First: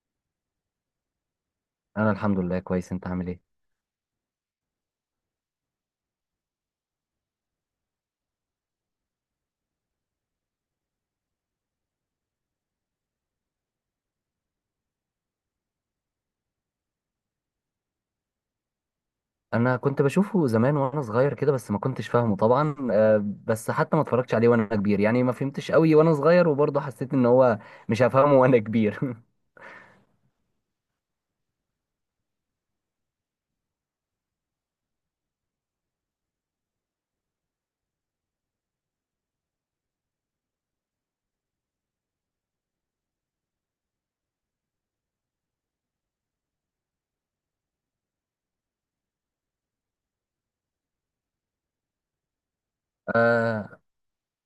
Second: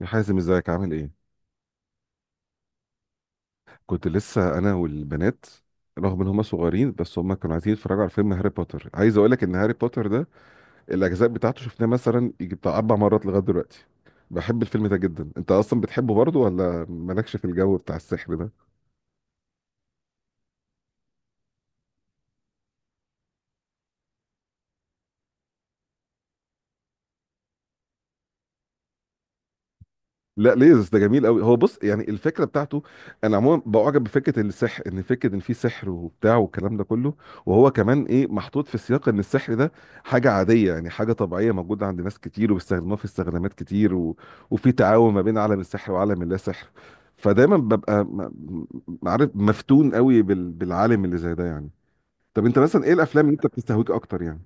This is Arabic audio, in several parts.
يا حازم، ازيك؟ عامل ايه؟ انا الحمد لله كويس. انت عامل ايه؟ كنت لسه انا والبنات. رغم ان هما صغيرين بس هما كانوا عايزين يتفرجوا على فيلم هاري بوتر. عايز اقول لك ان هاري بوتر ده الاجزاء بتاعته شفناه مثلا يجي بتاع اربع مرات لغايه دلوقتي. بحب الفيلم ده جدا. انت اصلا بتحبه برضه ولا مالكش في الجو بتاع السحر؟ انا كنت بشوفه زمان وانا صغير كده، بس ما كنتش فاهمه طبعا. آه، بس حتى ما اتفرجتش عليه وانا كبير، يعني ما فهمتش قوي وانا صغير، وبرضه حسيت ان هو مش هفهمه وانا كبير. لا، ليزرز ده جميل قوي. هو بص، يعني الفكره بتاعته، انا عموما بعجب بفكره السحر، ان فكره ان في سحر وبتاع والكلام ده كله. وهو كمان ايه، محطوط في سياق ان السحر ده حاجه عاديه، يعني حاجه طبيعيه موجوده عند ناس كتير وبيستخدموها في استخدامات كتير و، وفي تعاون ما بين عالم السحر وعالم اللا سحر. فدايما ببقى عارف، مفتون قوي بالعالم اللي زي ده يعني. طب انت مثلا ايه الافلام اللي انت بتستهويك اكتر يعني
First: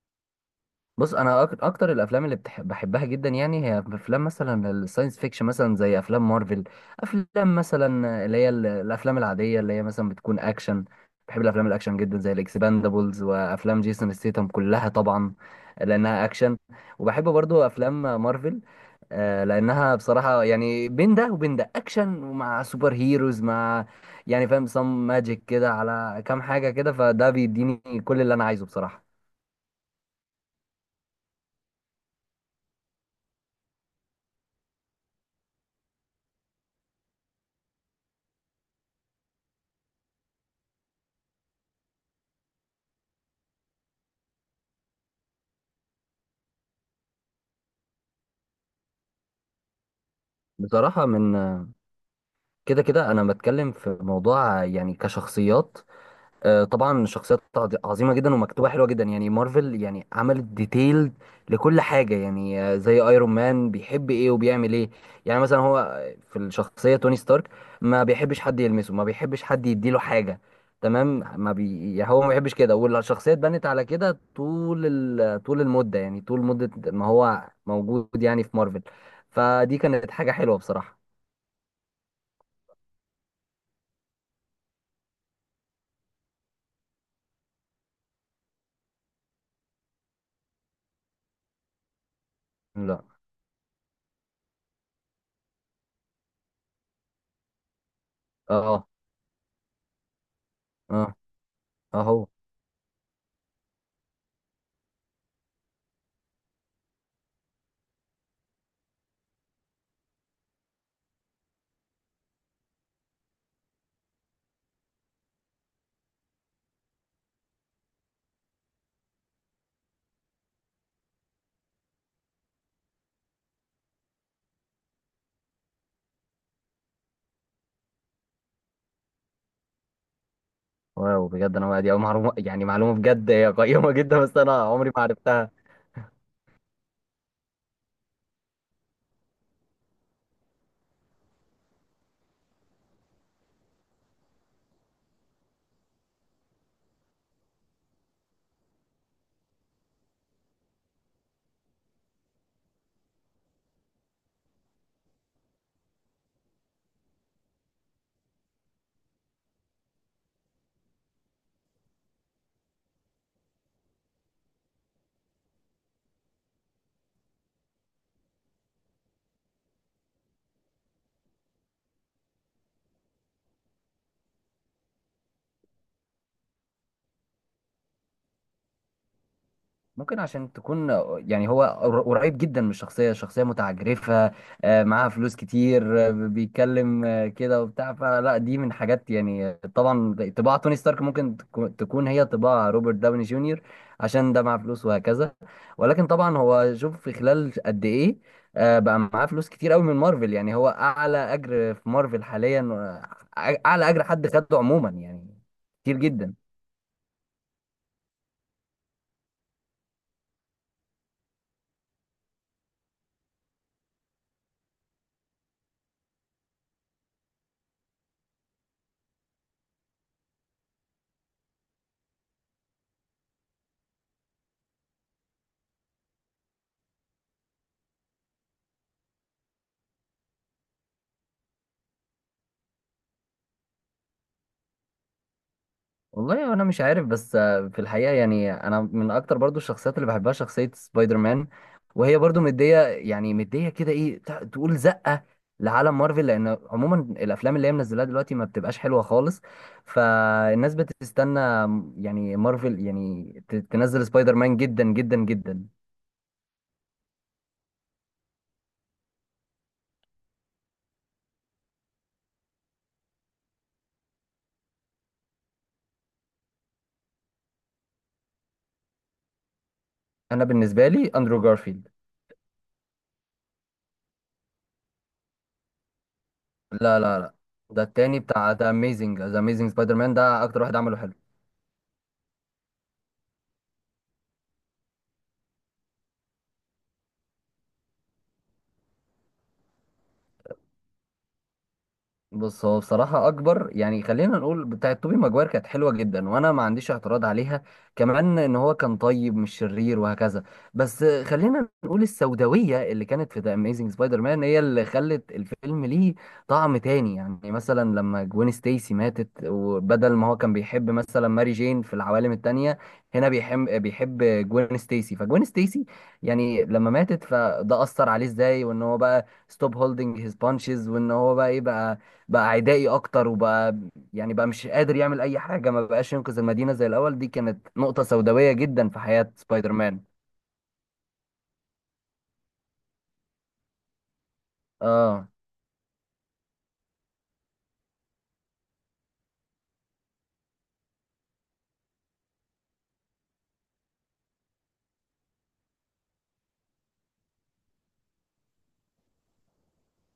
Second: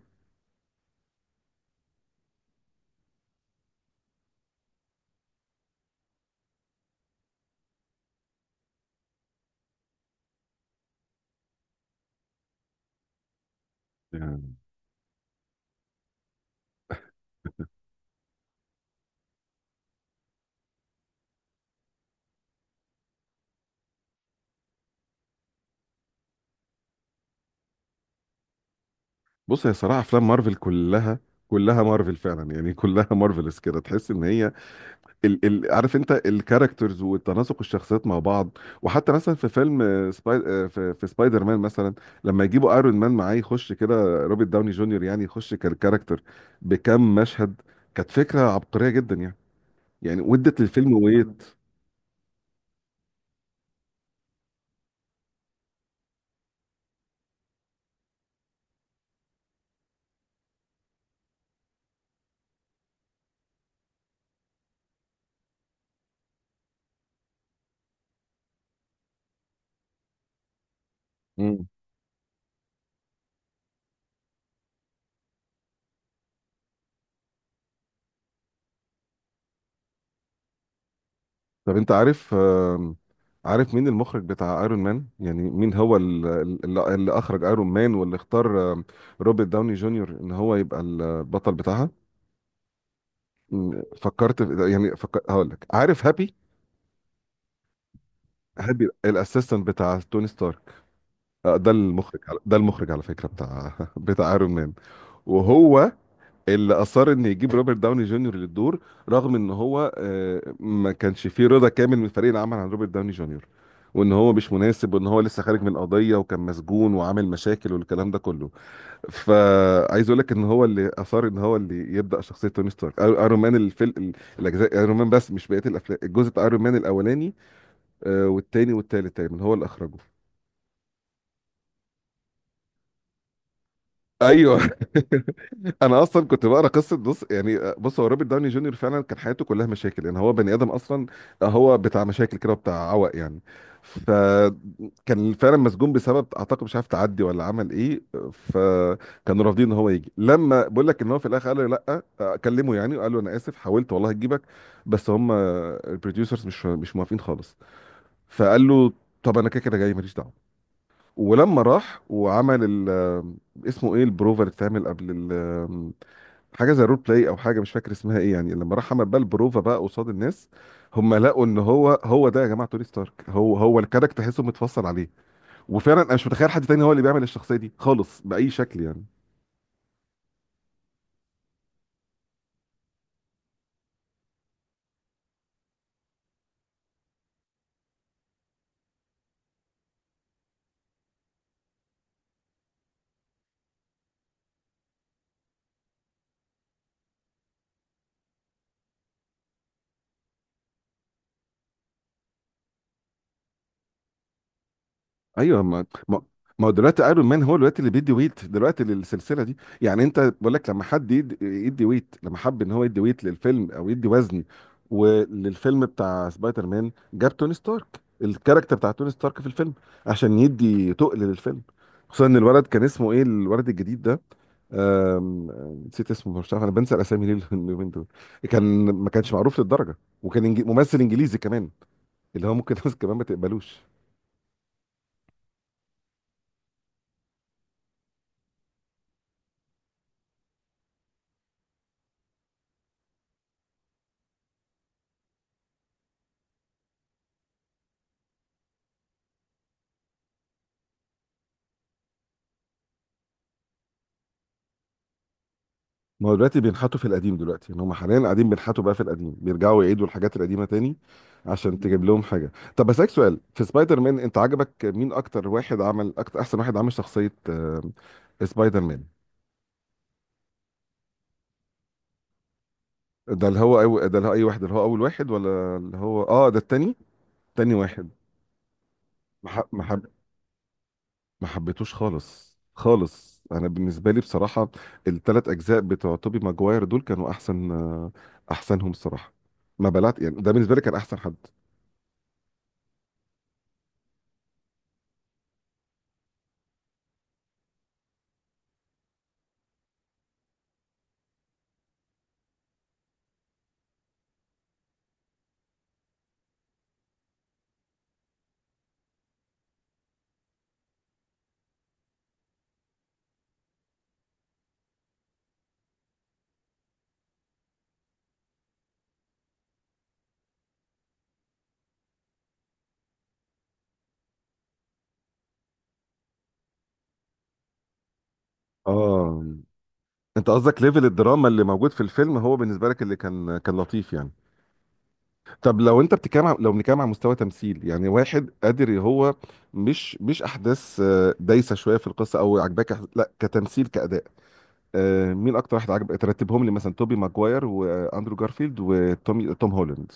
بص، انا اكتر الافلام اللي بحبها جدا، يعني هي افلام مثلا الساينس فيكشن، مثلا زي افلام مارفل. افلام مثلا اللي هي الافلام العاديه اللي هي مثلا بتكون اكشن. بحب الافلام الاكشن جدا زي الاكسباندابلز وافلام جيسون ستيتم يعني كلها طبعا، لانها اكشن. وبحب برضو افلام مارفل، آه، لانها بصراحه يعني بين ده وبين ده اكشن ومع سوبر هيروز، مع يعني فاهم سم ماجيك كده على كام حاجه كده، فده بيديني كل اللي انا عايزه بصراحه. بص، هي صراحه افلام مارفل كلها، كلها مارفل فعلا، يعني كلها مارفلز كده. تحس ان هي ال عارف انت، الكاركترز وتناسق الشخصيات مع بعض. وحتى مثلا في فيلم آه، سباي آه، في سبايدر مان مثلا، لما يجيبوا ايرون مان معاه يخش كده روبرت داوني جونيور، يعني يخش كالكاركتر بكم مشهد. كانت فكره عبقريه جدا يعني، يعني ودت للفيلم بصراحة، من ويت. كده كده انا بتكلم في موضوع يعني كشخصيات. آه، طبعا شخصيات عظيمه جدا ومكتوبه حلوه جدا، يعني مارفل يعني عملت ديتيل لكل حاجه، يعني آه، زي ايرون مان بيحب ايه وبيعمل ايه. يعني مثلا هو في الشخصيه توني ستارك ما بيحبش حد يلمسه، ما بيحبش حد يديله حاجه، تمام، ما مم. بي يعني هو ما بيحبش كده، والشخصيه اتبنت على كده طول. طول المده، يعني طول مده ما هو موجود يعني في مارفل. فدي كانت حاجه حلوه بصراحه. طب انت عارف، آم، عارف مين المخرج بتاع ايرون مان، يعني مين هو اللي اخرج ايرون مان، واللي اختار روبرت داوني جونيور ان هو يبقى البطل بتاعها؟ لا. فكرت في، يعني هقول لك، عارف هابي؟ هابي اه. الاسيستنت بتاع توني ستارك، اه. اهو. ده المخرج على فكره بتاع بتاع ايرون مان. وهو اللي اصر ان يجيب روبرت داوني جونيور للدور، رغم ان هو ما كانش فيه رضا كامل من فريق العمل عن روبرت داوني جونيور، وان هو مش مناسب، وان هو لسه خارج من قضيه وكان مسجون وعامل مشاكل والكلام ده كله. فعايز اقول لك ان هو اللي اثار، ان هو اللي يبدا شخصيه توني ستارك، ايرون مان، الفيلم الاجزاء، ايرون مان بس مش بقيه الافلام، الجزء بتاع ايرون مان الاولاني والتاني والتالت تقريبا هو اللي اخرجه. واو، بجد انا دي أول معلومه، يعني معلومه بجد هي قيمه جدا، بس ايوه انا عمري ما عرفتها. انا اصلا كنت بقرا قصه. بص هو روبرت داوني جونيور فعلا كان حياته كلها مشاكل، يعني هو بني ادم اصلا هو بتاع مشاكل كده وبتاع عوق يعني. فكان فعلا مسجون بسبب، اعتقد مش عارف، تعدي ولا عمل ايه. فكانوا رافضين ان هو يجي، لما بقول لك ان هو في الاخر قال له لا كلمه يعني، وقال له انا اسف، حاولت والله اجيبك بس هم البروديوسرز مش موافقين خالص. فقال له طب انا كده كده جاي ماليش دعوه. ولما راح وعمل اسمه ايه البروفر اللي اتعمل قبل، ال حاجه زي رول بلاي او حاجه مش فاكر اسمها ايه، يعني لما راح عمل بقى البروفا بقى قصاد الناس، هم لقوا ان هو هو ده، يا جماعه توني ستارك هو هو الكاركتر، تحسه متفصل عليه. وفعلا انا مش متخيل حد تاني هو اللي بيعمل الشخصيه دي خالص باي شكل يعني. ممكن عشان تكون، يعني هو قريب جدا من الشخصية، شخصية متعجرفة، آه، معاها فلوس كتير، آه، بيتكلم آه، كده وبتاع فلا دي من حاجات، يعني آه، طبعا طباع توني ستارك ممكن تكون هي طباع روبرت داوني جونيور، عشان ده معاه فلوس وهكذا. ولكن طبعا هو شوف في خلال قد ايه، آه، بقى معاه فلوس كتير قوي من مارفل، يعني هو اعلى اجر في مارفل حاليا، آه، اعلى اجر حد خده عموما يعني، ايوه، كتير جدا. ما هو دلوقتي ايرون مان هو دلوقتي اللي بيدي ويت دلوقتي للسلسله دي، يعني انت، بقول لك لما حد يدي ويت، لما حب ان هو يدي ويت للفيلم او يدي وزن، وللفيلم بتاع سبايدر مان جاب توني ستارك، الكاركتر بتاع توني ستارك في الفيلم، عشان يدي تقل للفيلم، خصوصا ان الولد كان اسمه ايه، الولد الجديد ده. أم... أم، نسيت اسمه، مش عارف انا بنسى الاسامي ليه اليومين دول. كان، ما كانش معروف للدرجه، وكان ممثل انجليزي كمان، اللي هو ممكن ناس كمان ما تقبلوش. والله انا مش عارف، بس آه، في الحقيقه يعني انا من اكتر برضو الشخصيات اللي بحبها شخصيه سبايدر مان، وهي برضو مديه، يعني مديه كده ايه تقول زقه لعالم مارفل، لان عموما الافلام اللي هي منزلاها دلوقتي ما بتبقاش حلوه خالص، فالناس بتستنى يعني مارفل يعني تنزل سبايدر مان جدا جدا جدا. ما هو دلوقتي بينحتوا في القديم، دلوقتي يعني هم حاليا قاعدين بينحتوا بقى في القديم، بيرجعوا يعيدوا الحاجات القديمه تاني عشان تجيب لهم حاجه. طب بسالك سؤال، في سبايدر مان انت عجبك مين اكتر واحد عمل، اكتر احسن واحد عمل شخصيه سبايدر مان؟ انا بالنسبه لي اندرو جارفيلد. ده اللي هو اي واحد، اللي هو اول واحد ولا اللي هو ده التاني؟ لا لا لا، تاني ده واحد. التاني بتاع ذا اميزنج، ذا ما ح- اميزنج ما سبايدر حب... مان، ده اكتر واحد عمله حلو. ما حبيتوش خالص خالص. انا بالنسبه لي بصراحه، الثلاث اجزاء بتوع توبي ماجواير دول كانوا احسنهم الصراحه، ما بلعت يعني، ده بالنسبه لي كان احسن حد. بص، هو بصراحة أكبر يعني، خلينا نقول بتاعت توبي ماجواير كانت حلوة جدا، وأنا ما عنديش اعتراض عليها، كمان إن هو كان طيب مش شرير وهكذا. بس خلينا نقول السوداوية اللي كانت في ذا أميزنج سبايدر مان هي اللي خلت الفيلم ليه طعم تاني، يعني مثلا لما جوين ستيسي ماتت، وبدل ما هو كان بيحب مثلا ماري جين في العوالم التانية، هنا بيحب جوين ستيسي، فجوين ستيسي يعني لما ماتت فده أثر عليه إزاي، وإن هو بقى ستوب هولدنج هيز بانشز، وإن هو بقى إيه، بقى بقى عدائي اكتر، وبقى يعني بقى مش قادر يعمل اي حاجه، ما بقاش ينقذ المدينه زي الاول. دي كانت نقطه سوداويه جدا في حياه اه، سبايدر مان. انت قصدك ليفل الدراما اللي موجود في الفيلم هو بالنسبه لك اللي كان لطيف يعني؟ اه. طب لو انت بتتكلم لو بنتكلم عن مستوى تمثيل، يعني واحد قادر، هو مش احداث دايسه شويه في القصه او عجباك، لا، كتمثيل، كاداء، مين اكتر واحد عجب؟ ترتبهم لي مثلا، توبي ماجواير واندرو جارفيلد وتوم توم هولاند.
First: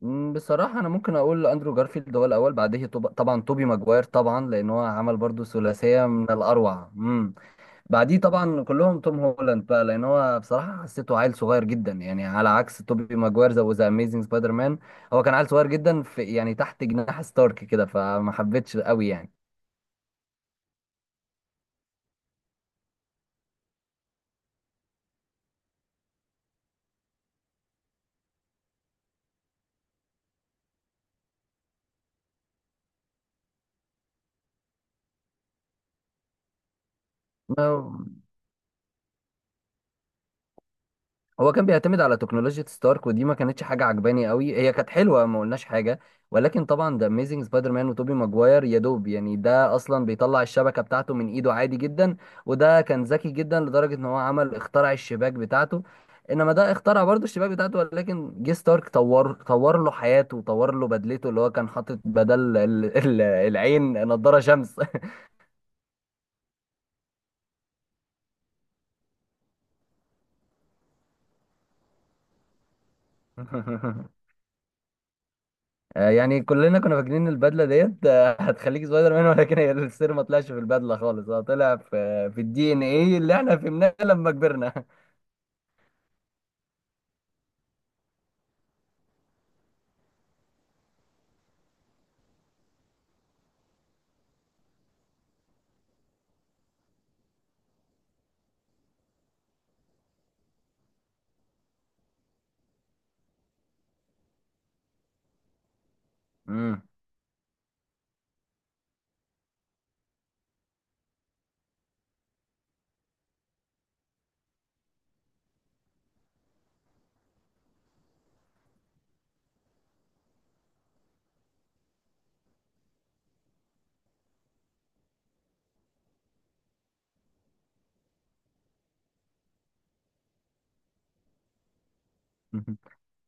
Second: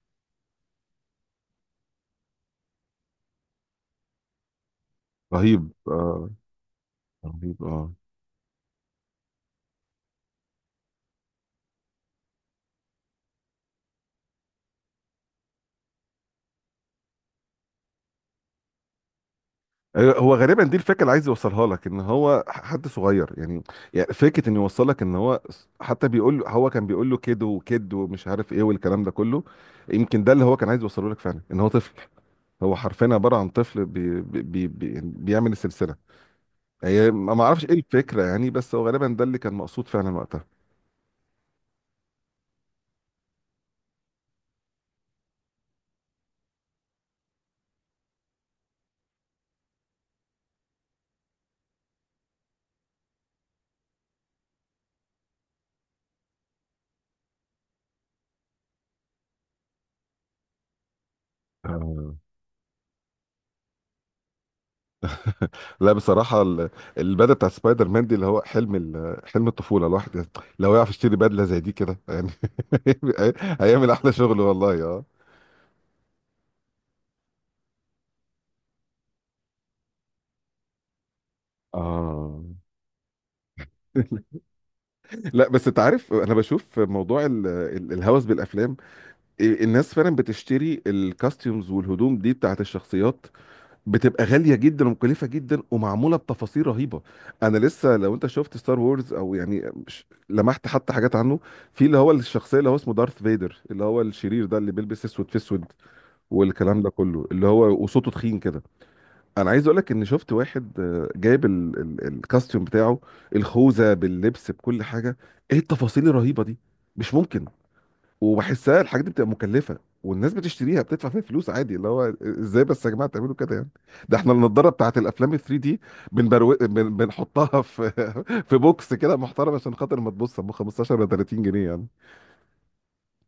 مم، بصراحه انا ممكن اقول اندرو جارفيلد هو الاول، بعديه طبعا توبي ماجواير طبعا، لان هو عمل برضو رهيب، ثلاثيه من آه، الاروع. امم، رهيب، اه. بعديه طبعا كلهم توم هولاند بقى، لان هو بصراحه حسيته عيل صغير جدا، يعني على عكس توبي ماجواير، زي ذا اميزنج سبايدر مان، هو كان عيل صغير جدا في، يعني تحت جناح ستارك كده، فما حبيتش قوي يعني. هو غالبا دي الفكره اللي عايز يوصلها لك، ان هو حد صغير يعني، يعني فكره انه يوصلك ان هو، حتى بيقول له، هو كان بيقول له كيد وكيد ومش عارف ايه والكلام ده كله. يمكن ده اللي هو كان عايز يوصله لك فعلا، ان هو طفل. هو حرفيا عباره عن طفل بي بي بي يعني بيعمل السلسله، هي ما ما اعرفش ايه الفكره يعني، بس هو غالبا ده اللي كان مقصود فعلا وقتها. هو كان بيعتمد على تكنولوجيا ستارك، ودي ما كانتش حاجه عجباني قوي، هي كانت حلوه ما قلناش حاجه، ولكن طبعا ده اميزنج سبايدر مان وتوبي ماجواير يا دوب يعني ده اصلا بيطلع الشبكه بتاعته من ايده عادي جدا، وده كان ذكي جدا لدرجه ان هو عمل اخترع الشباك بتاعته، انما ده اخترع برضه الشباك بتاعته، ولكن جه ستارك طور، طور له حياته وطور له بدلته، اللي هو كان حاطط آه. بدل العين نضاره شمس. لا، بصراحه البدله بتاع سبايدر مان دي اللي هو حلم الطفوله. الواحد لو يعرف يشتري بدله زي دي كده يعني هيعمل احلى شغل والله اه. آه، يعني كلنا كنا فاكرين إن البدله ديت آه، هتخليك سبايدر مان، ولكن هي السر ما طلعش في البدله خالص، هو طلع في اه الدي ان ايه اللي احنا فهمناه لما كبرنا. لا بس انت عارف، انا بشوف موضوع الهوس بالافلام، إيه، الناس فعلا بتشتري الكاستيومز والهدوم دي بتاعت الشخصيات، بتبقى غاليه جدا ومكلفه جدا ومعموله بتفاصيل رهيبه. انا لسه لو انت شفت ستار وورز، او يعني لمحت حتى حاجات عنه، في اللي هو الشخصيه اللي هو اسمه دارث فيدر اللي هو الشرير ده اللي بيلبس اسود في اسود والكلام مم. ده كله، اللي هو وصوته تخين كده. انا عايز اقولك ان شفت واحد جايب الكاستيوم بتاعه، الخوذه باللبس بكل حاجه، ايه التفاصيل الرهيبه دي، مش ممكن. وبحسها الحاجات دي بتبقى مكلفه والناس بتشتريها بتدفع فيها فلوس عادي، اللي هو ازاي بس يا جماعه تعملوا كده يعني؟ ده احنا النضاره بتاعت الافلام ال 3 دي بنحطها في في بوكس كده محترم عشان خاطر ما تبص ب 15 ولا 30 جنيه يعني.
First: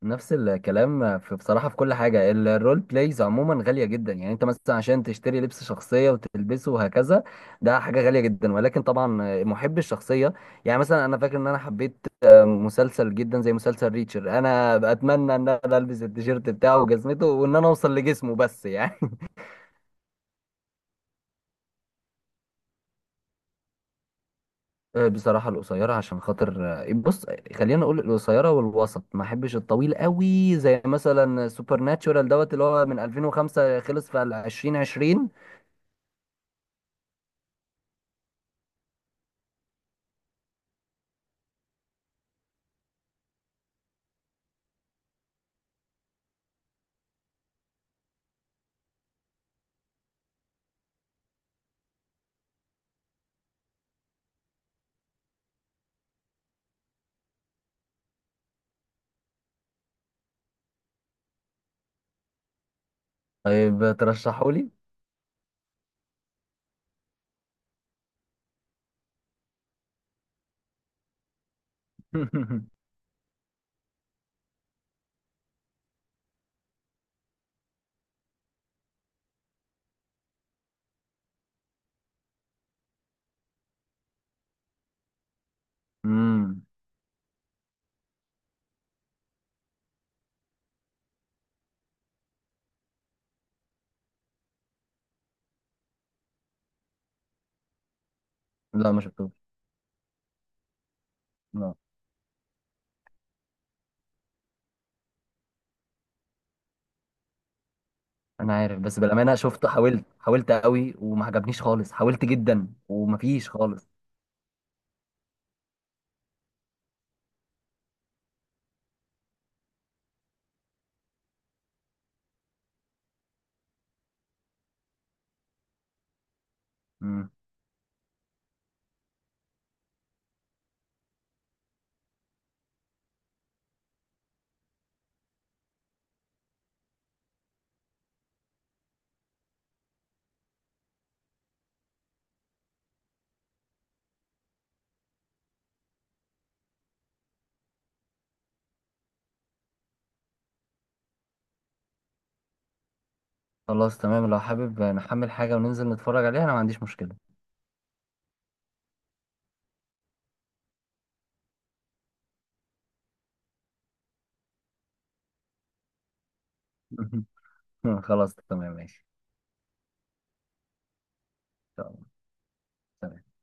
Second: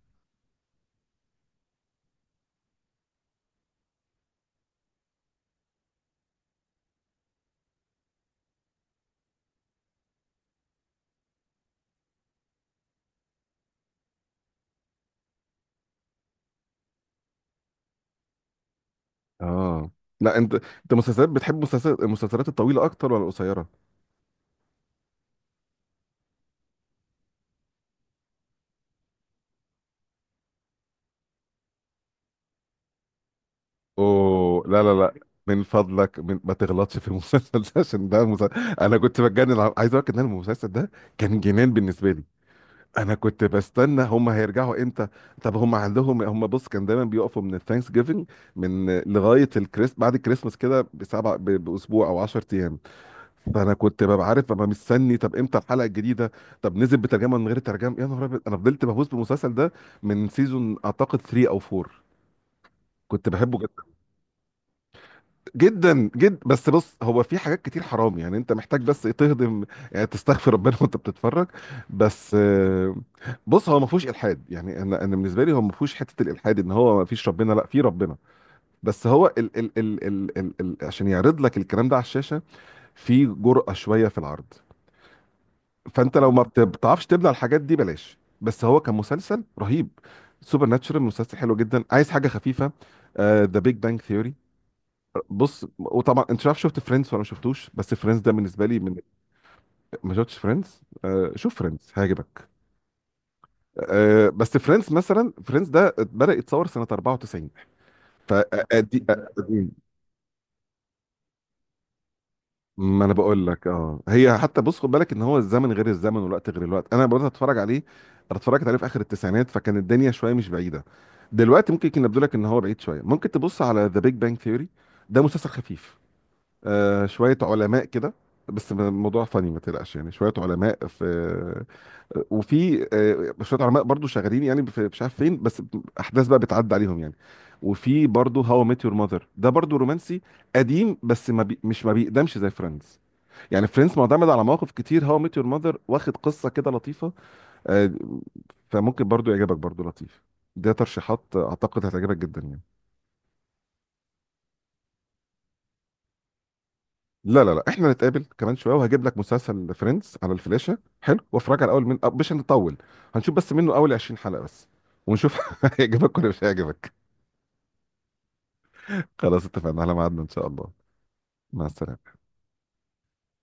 نفس الكلام في بصراحه في كل حاجه، الرول بلايز عموما غاليه جدا، يعني انت مثلا عشان تشتري لبس شخصيه وتلبسه وهكذا، ده حاجه غاليه جدا، ولكن طبعا آه، محب الشخصيه. يعني مثلا انا فاكر ان انا حبيت آه، مسلسل جدا زي مسلسل ريتشر، انا اتمنى ان انا البس التيشيرت بتاعه وجزمته وان انا اوصل لجسمه بس يعني. اه. لا انت مسلسلات، بتحب مسلسلات، المسلسلات الطويله اكتر ولا القصيره؟ آه، بصراحة القصيرة، عشان خاطر آه، بص، خلينا نقول القصيرة والوسط، ما احبش الطويل قوي زي مثلا سوبر ناتشورال دوت اللي هو من 2005 خلص في اوه، لا لا لا، 2020. من فضلك، ما تغلطش في المسلسل ده، عشان ده مسلسل. انا كنت بتجنن، عايز اقول لك ان أنا المسلسل ده كان جنان بالنسبه لي. انا كنت بستنى هم هيرجعوا امتى. طب هم عندهم، هم بص كان دايما بيقفوا من الثانكس جيفنج، من لغايه بعد الكريسماس كده باسبوع او 10 ايام. فانا كنت ببقى عارف، ببقى مستني طب امتى الحلقه الجديده. طب نزل بترجمه، من غير ترجمه، يا نهار ابيض انا فضلت بهوس بالمسلسل ده من سيزون اعتقد 3 او 4. كنت بحبه جدا. طيب ترشحوا لي. جدا جدا، بس بص هو في حاجات كتير حرام يعني، انت محتاج بس ايه، تهضم يعني، تستغفر ربنا وانت بتتفرج، بس بص هو ما فيهوش الحاد، يعني انا بالنسبه لي هو ما فيهوش حته الالحاد ان هو ما فيش ربنا، لا في ربنا، بس هو ال ال ال ال ال ال عشان يعرض لك الكلام ده على الشاشه في جرأة شويه في العرض، فانت لو ما امم. بتعرفش تبلع الحاجات دي بلاش، بس هو كمسلسل رهيب. سوبر ناتشورال مسلسل حلو جدا. عايز حاجه خفيفه؟ ذا بيج بانج ثيوري. بص وطبعا انت مش عارف، شفت فريندز ولا ما شفتوش؟ بس فريندز ده بالنسبه لي لا من، ما شفتوش. ما شفتش فريندز؟ آه، شوف لا فريندز هيعجبك. آه بس فريندز، مثلا فريندز ده بدأ يتصور سنه 94 انا عارف، فدي بس بالأمانة شفته، قديم. حاولت، حاولت قوي وما عجبنيش خالص، حاولت جدا ما انا بقول ومفيش لك، خالص. اه، هي حتى بص خد بالك ان هو الزمن غير الزمن والوقت غير الوقت. انا بدأت اتفرج عليه، انا اتفرجت عليه في اخر التسعينات فكان الدنيا شويه مش بعيده. دلوقتي ممكن يكون يبدو لك ان هو بعيد شويه. ممكن تبص على ذا بيج بانج ثيوري، ده مسلسل خفيف، امم. شوية علماء كده، بس الموضوع فني ما تقلقش، يعني شوية علماء في وفي شوية علماء برضو شغالين يعني في مش عارف فين، بس أحداث بقى بتعدي عليهم يعني. وفي برضو هاو ميت يور ماذر ده برضو رومانسي قديم، بس ما بي مش ما بيقدمش زي فريندز يعني، فريندز معتمد على مواقف كتير، هاو ميت يور ماذر واخد قصة كده لطيفة، آه، فممكن برضو يعجبك، برضو لطيف، ده ترشيحات أعتقد هتعجبك جدا يعني. خلاص تمام، لو حابب نحمل حاجة وننزل نتفرج عليها انا ما عنديش مشكلة. لا لا لا، احنا نتقابل كمان شويه وهجيب لك مسلسل فريندز على الفلاشه حلو وافرجها الاول من أه، مش هنطول، هنشوف بس منه اول 20 حلقه بس ونشوف هيعجبك ولا مش هيعجبك. خلاص تمام ماشي. خلاص اتفقنا على ميعادنا ان شاء الله. مع إن شاء الله. السلامه. سلام.